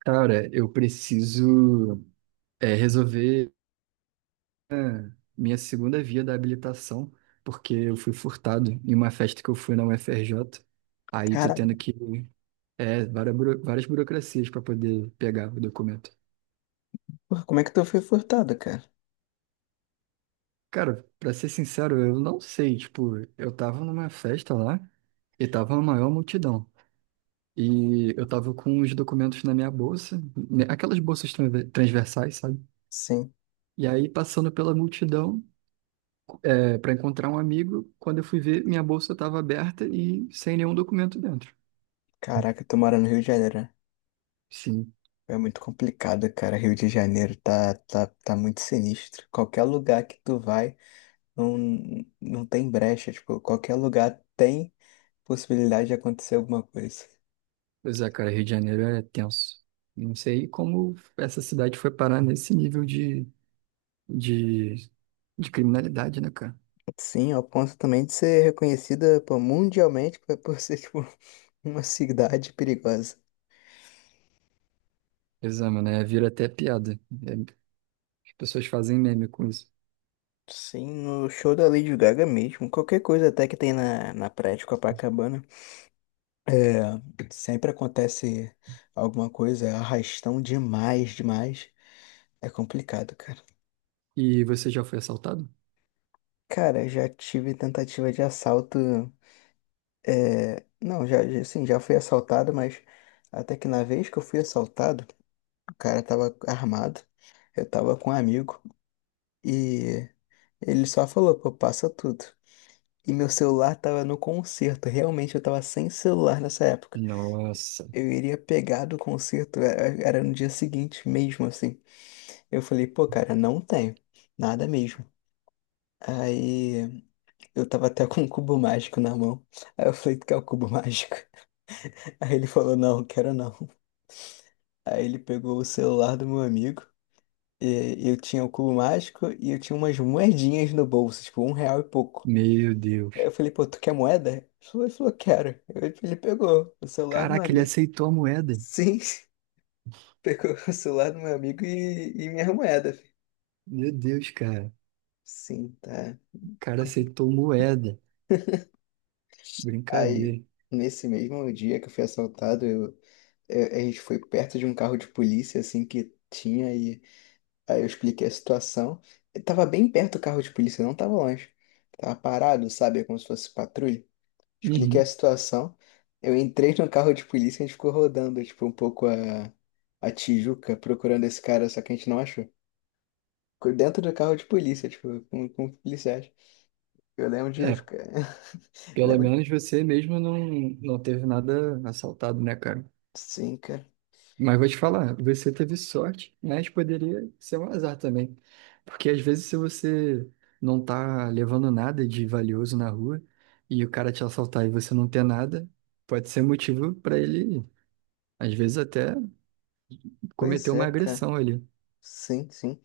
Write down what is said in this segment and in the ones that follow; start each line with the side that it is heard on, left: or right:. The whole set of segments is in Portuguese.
right: Cara, eu preciso resolver minha segunda via da habilitação, porque eu fui furtado em uma festa que eu fui na UFRJ. Aí tô tendo
left: Caraca,
right: que várias burocracias para poder pegar o documento.
left: porra, como é que tu foi furtado, cara?
right: Cara, pra ser sincero, eu não sei. Tipo, eu tava numa festa lá e tava a maior multidão. E eu tava com os documentos na minha bolsa, né, aquelas bolsas transversais, sabe?
left: Sim.
right: E aí, passando pela multidão, para encontrar um amigo, quando eu fui ver, minha bolsa estava aberta e sem nenhum documento dentro.
left: Caraca, tu mora no Rio de Janeiro, né?
right: Sim,
left: É muito complicado, cara. Rio de Janeiro tá muito sinistro. Qualquer lugar que tu vai, não, não tem brecha. Tipo, qualquer lugar tem possibilidade de acontecer alguma coisa.
right: pois é, cara, Rio de Janeiro é tenso. Não sei como essa cidade foi parar nesse nível de, de criminalidade, né, cara?
left: Sim, ao ponto também de ser reconhecida, pô, mundialmente por ser, tipo, uma cidade perigosa.
right: Exame, né? Vira até piada. É, as pessoas fazem meme com isso.
left: Sim, no show da Lady Gaga mesmo. Qualquer coisa até que tem na praia de Copacabana. É, sempre acontece alguma coisa, é arrastão demais, demais. É complicado, cara.
right: E você já foi assaltado?
left: Cara, já tive tentativa de assalto. Não, sim, já fui assaltado, mas até que na vez que eu fui assaltado, o cara tava armado, eu tava com um amigo e ele só falou, pô, passa tudo. E meu celular tava no concerto, realmente eu tava sem celular nessa época.
right: Nossa,
left: Eu iria pegar do concerto, era no dia seguinte mesmo, assim. Eu falei, pô, cara, não tenho. Nada mesmo. Aí eu tava até com um cubo mágico na mão. Aí eu falei, tu quer o cubo mágico? Aí ele falou, não, quero não. Aí ele pegou o celular do meu amigo. E eu tinha o cubo mágico e eu tinha umas moedinhas no bolso, tipo, um real e pouco.
right: meu
left: Aí eu
right: Deus.
left: falei, pô, tu quer moeda? Ele falou, quero. Ele pegou o celular do meu
right: Caraca, ele
left: amigo.
right: aceitou a moeda.
left: Sim, pegou o celular do meu amigo e minha moeda.
right: Meu Deus, cara.
left: Sim, tá.
right: O cara aceitou moeda.
left: Aí,
right: Brincadeira.
left: nesse mesmo dia que eu fui assaltado, a gente foi perto de um carro de polícia, assim, que tinha, e aí eu expliquei a situação. Eu tava bem perto do carro de polícia, não tava longe. Tava parado, sabe? Como se fosse patrulha. Expliquei a
right: Uhum.
left: situação. Eu entrei no carro de polícia e a gente ficou rodando, tipo, um pouco a Tijuca, procurando esse cara, só que a gente não achou. Ficou dentro do carro de polícia, tipo, com policiais. Eu lembro de
right: É,
left: ficar.
right: pelo
left: Lembro.
right: menos você mesmo não, não teve nada assaltado, né, cara?
left: Sim, cara.
right: Mas vou te falar, você teve sorte, mas poderia ser um azar também. Porque às vezes se você não tá levando nada de valioso na rua e o cara te assaltar e você não ter nada, pode ser motivo para ele, às vezes até cometer
left: Pois
right: uma
left: é, cara.
right: agressão ali.
left: Sim, sim.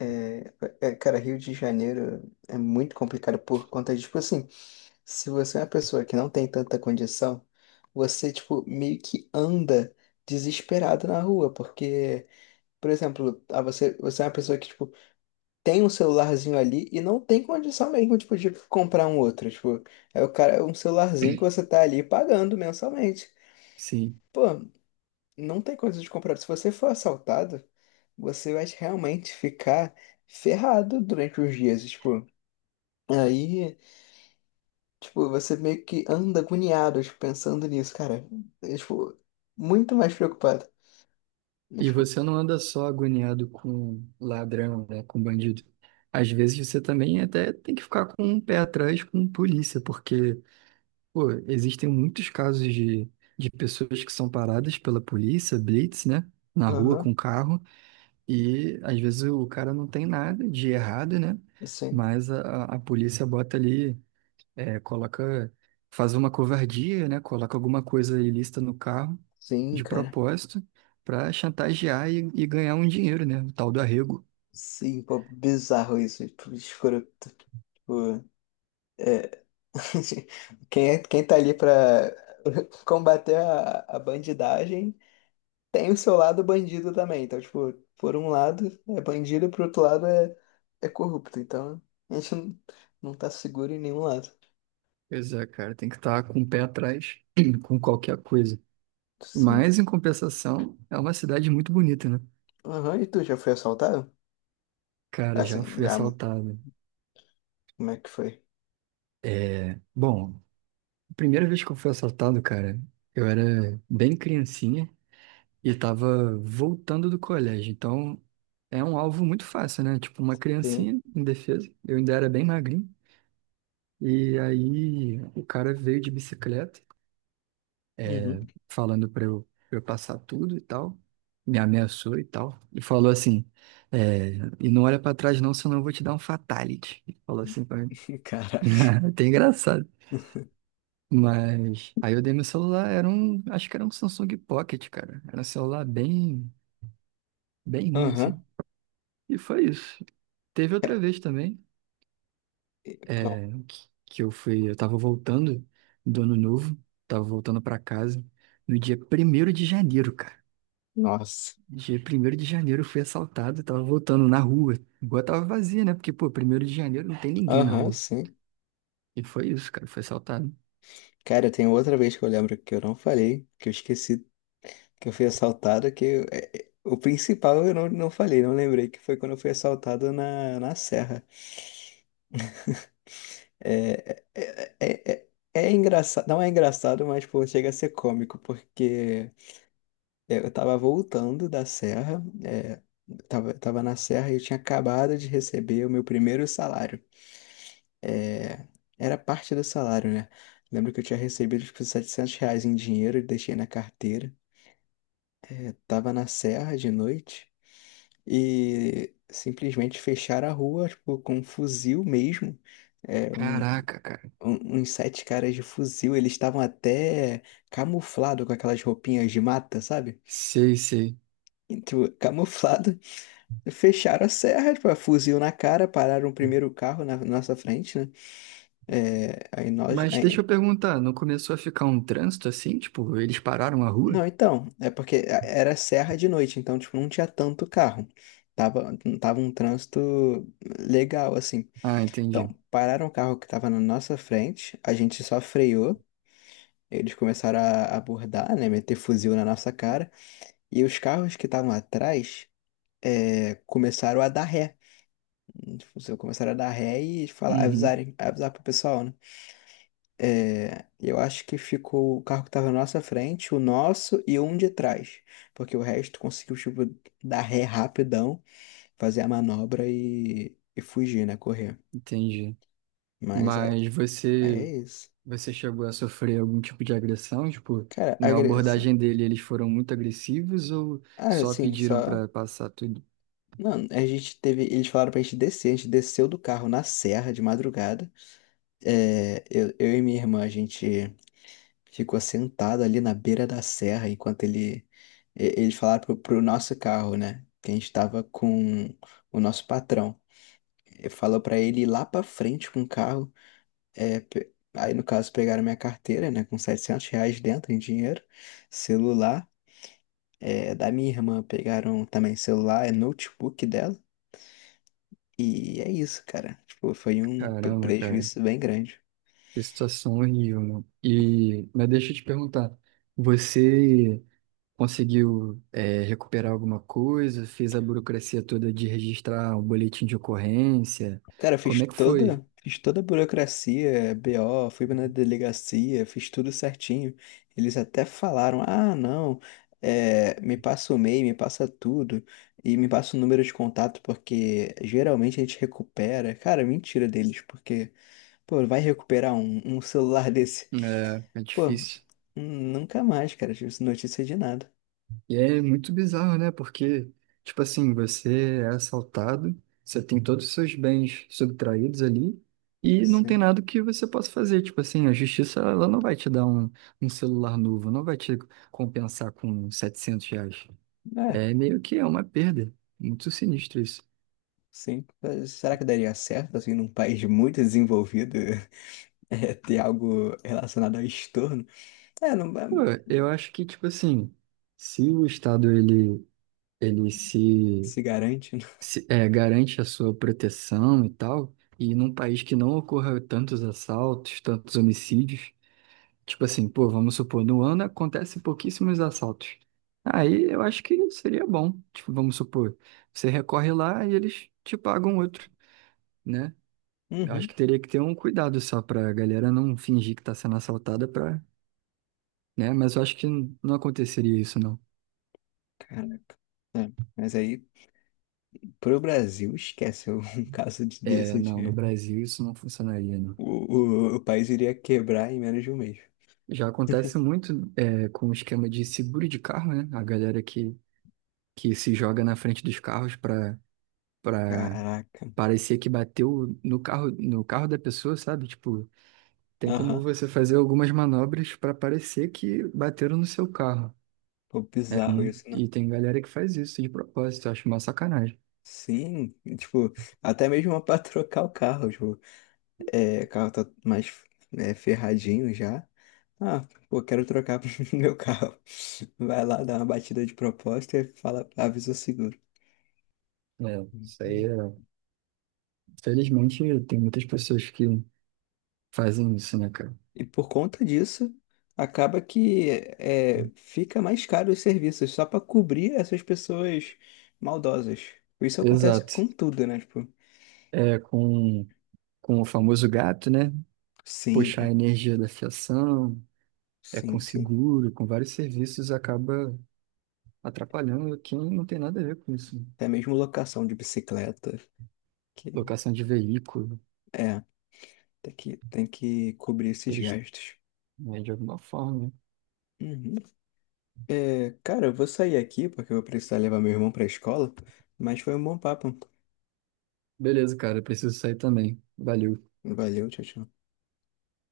left: É, é, cara, Rio de Janeiro é muito complicado por conta de, tipo assim, se você é uma pessoa que não tem tanta condição, você, tipo, meio que anda desesperado na rua, porque, por exemplo, ah, você é uma pessoa que, tipo, tem um celularzinho ali e não tem condição mesmo, tipo, de comprar um outro, tipo, é o cara, é um celularzinho que você tá ali pagando mensalmente.
right: Sim.
left: Pô, não tem coisa de comprar. Se você for assaltado, você vai realmente ficar ferrado durante os dias, tipo. Aí, tipo, você meio que anda agoniado, tipo, pensando nisso, cara. É, tipo, muito mais preocupado. É,
right: E
left: tipo,
right: você não anda só agoniado com ladrão, né, com bandido. Às vezes você também até tem que ficar com um pé atrás com polícia, porque, pô, existem muitos casos de pessoas que são paradas pela polícia, blitz, né, na rua
left: aham,
right: com carro, e às vezes o cara não tem nada de errado, né,
left: sim.
right: mas a polícia bota ali coloca, faz uma covardia, né? Coloca alguma coisa ilícita no carro
left: Sim,
right: de
left: cara.
right: propósito para chantagear e ganhar um dinheiro, né? O tal do arrego.
left: Sim, pô, bizarro isso. Tipo, escroto. Tipo, é. Quem tá ali pra combater a bandidagem tem o seu lado bandido também. Então, tipo, por um lado é bandido, por outro lado é corrupto. Então, a gente não, não tá seguro em nenhum lado.
right: Pois é, cara, tem que estar com o pé atrás com qualquer coisa.
left: Sim.
right: Mas, em compensação, é uma cidade muito bonita, né?
left: Aham. E tu já foi assaltado?
right: Cara, já
left: Assim,
right: fui
left: já.
right: assaltado.
left: Como é que foi?
right: É, bom, a primeira vez que eu fui assaltado, cara, eu era bem criancinha. E tava voltando do colégio, então é um alvo muito fácil, né? Tipo, uma
left: Sim.
right: criancinha indefesa, eu ainda era bem magrinho. E aí o cara veio de bicicleta,
left: Uhum.
right: falando pra eu passar tudo e tal, me ameaçou e tal, e falou assim: é, e não olha pra trás não, senão eu vou te dar um fatality. Falou assim pra mim.
left: Caraca.
right: Até engraçado. Mas aí eu dei meu celular, era um, acho que era um Samsung Pocket, cara. Era um celular bem, bem ruim,
left: Aham.
right: assim. E foi isso. Teve
left: É,
right: outra vez também,
left: E qual-
right: que eu fui, eu tava voltando do ano novo, tava voltando pra casa no dia 1º de janeiro, cara.
left: Nossa.
right: Dia primeiro de janeiro eu fui assaltado, tava voltando na rua. Igual tava vazia, né? Porque, pô, 1º de janeiro não tem ninguém na
left: Aham,
right: rua.
left: sim.
right: E foi isso, cara, foi assaltado.
left: Cara, tem outra vez que eu lembro que eu não falei, que eu esqueci que eu fui assaltado, que eu- é, é, o principal eu não, não falei, não lembrei, que foi quando eu fui assaltado na Serra. É, é, é, é, é engraçado, não é engraçado, mas pô, chega a ser cômico, porque eu tava voltando da Serra, tava na Serra e eu tinha acabado de receber o meu primeiro salário. é, era parte do salário, né? Lembro que eu tinha recebido tipo, R$ 700 em dinheiro e deixei na carteira. É, tava na serra de noite e simplesmente fecharam a rua, tipo, com um fuzil mesmo. É, um,
right: Caraca, cara.
left: uns sete caras de fuzil, eles estavam até camuflado com aquelas roupinhas de mata, sabe?
right: Sei, sei.
left: Tipo, camuflado. Fecharam a serra, tipo, fuzil na cara, pararam o primeiro carro na nossa frente, né? É, aí nós,
right: Mas deixa eu perguntar, não começou a ficar um trânsito assim? Tipo, eles pararam a rua?
left: não, então, é porque era serra de noite, então, tipo, não tinha tanto carro. Tava um trânsito legal, assim.
right: Ah,
left: Então,
right: entendi.
left: pararam o carro que tava na nossa frente, a gente só freou, eles começaram a abordar, né, meter fuzil na nossa cara, e os carros que estavam atrás, começaram a dar ré. Tipo, começaram a dar ré e falar,
right: Uhum,
left: avisarem, avisar pro pessoal, né? É, eu acho que ficou o carro que tava na nossa frente, o nosso e um de trás. Porque o resto conseguiu, tipo, dar ré rapidão, fazer a manobra e fugir, né? Correr.
right: entendi.
left: Mas aí,
right: Mas
left: aí é
right: você
left: isso.
right: Você chegou a sofrer algum tipo de agressão? Tipo,
left: Cara,
right: na
left: agressão.
right: abordagem dele, eles foram muito agressivos ou
left: Ah,
right: só
left: assim,
right: pediram
left: só.
right: pra passar tudo?
left: Não, a gente teve. Eles falaram pra gente descer. A gente desceu do carro na serra de madrugada. É, eu e minha irmã, a gente ficou sentado ali na beira da serra enquanto eles falaram pro nosso carro, né? Que a gente estava com o nosso patrão. Ele falou para ele ir lá para frente com o carro. Aí no caso pegaram minha carteira, né? Com R$ 700 dentro em dinheiro, celular, da minha irmã pegaram também celular, notebook dela. E é isso, cara. Tipo, foi um
right: Caramba, cara,
left: prejuízo bem grande.
right: que situação horrível, mano. E, mas deixa eu te perguntar, você conseguiu, recuperar alguma coisa? Fez a burocracia toda de registrar um boletim de ocorrência?
left: Cara, eu
right: Como
left: fiz
right: é que foi?
left: toda, fiz toda a burocracia, BO, fui na delegacia, fiz tudo certinho. Eles até falaram: ah, não, me passa o e-mail, me passa tudo e me passa o número de contato, porque geralmente a gente recupera. Cara, mentira deles, porque, pô, vai recuperar um celular desse?
right: É, é
left: Pô,
right: difícil.
left: nunca mais, cara, tive notícia de nada.
right: E é muito bizarro, né? Porque, tipo assim, você é assaltado, você tem todos os seus bens subtraídos ali e não tem
left: Sim,
right: nada que você possa fazer. Tipo assim, a justiça, ela não vai te dar um, celular novo, não vai te compensar com R$ 700.
left: é,
right: É meio que é uma perda. Muito sinistro isso.
left: sim. Será que daria certo, assim, num país muito desenvolvido? Ter algo relacionado ao estorno. É, não é,
right: Pô, eu acho que, tipo assim, se o Estado, ele, ele se
left: se garante. Né?
right: se- é, garante a sua proteção e tal, e num país que não ocorra tantos assaltos, tantos homicídios, tipo assim, pô, vamos supor, no ano acontecem pouquíssimos assaltos. Aí eu acho que seria bom, tipo, vamos supor, você recorre lá e eles te pagam outro, né? Eu acho
left: Uhum,
right: que teria que ter um cuidado só pra galera não fingir que tá sendo assaltada pra, né? Mas eu acho que não aconteceria isso, não.
left: caraca. É, mas aí, pro Brasil, esquece é um caso
right: É,
left: desse
right: não, no
left: de
right: Brasil isso não funcionaria, não.
left: o país iria quebrar em menos de um mês.
right: Já acontece muito com o esquema de seguro de carro, né? A galera que se joga na frente dos carros para
left: Caraca.
right: parecer que bateu no carro da pessoa, sabe? Tipo, tem como
left: Aham.
right: você fazer algumas manobras para parecer que bateram no seu carro.
left: Pô,
right: É
left: bizarro
right: muito,
left: isso, né?
right: e tem galera que faz isso de propósito, eu acho uma sacanagem.
left: Sim, tipo, até mesmo pra trocar o carro, tipo, o carro tá mais ferradinho já. Ah, pô, quero trocar meu carro. Vai lá, dá uma batida de propósito e fala, avisa o seguro.
right: É, isso aí
left: Uhum.
right: é... Felizmente tem muitas pessoas que fazem isso, né, cara?
left: E por conta disso, acaba que fica mais caro os serviços só para cobrir essas pessoas maldosas. Isso acontece com
right: Exato.
left: tudo, né? Tipo,
right: É com o famoso gato, né?
left: sim,
right: Puxar a energia da fiação, é com
left: sim, sim.
right: seguro, com vários serviços, acaba atrapalhando quem não tem nada a ver com isso.
left: Até mesmo locação de bicicleta, que
right: Locação de veículo,
left: é, tem que cobrir esses
right: eles,
left: gastos.
right: né, de alguma forma. Né?
left: Uhum. É, cara, eu vou sair aqui porque eu vou precisar levar meu irmão para a escola, mas foi um bom papo.
right: Beleza, cara, eu preciso sair também. Valeu.
left: Valeu, tchau, tchau.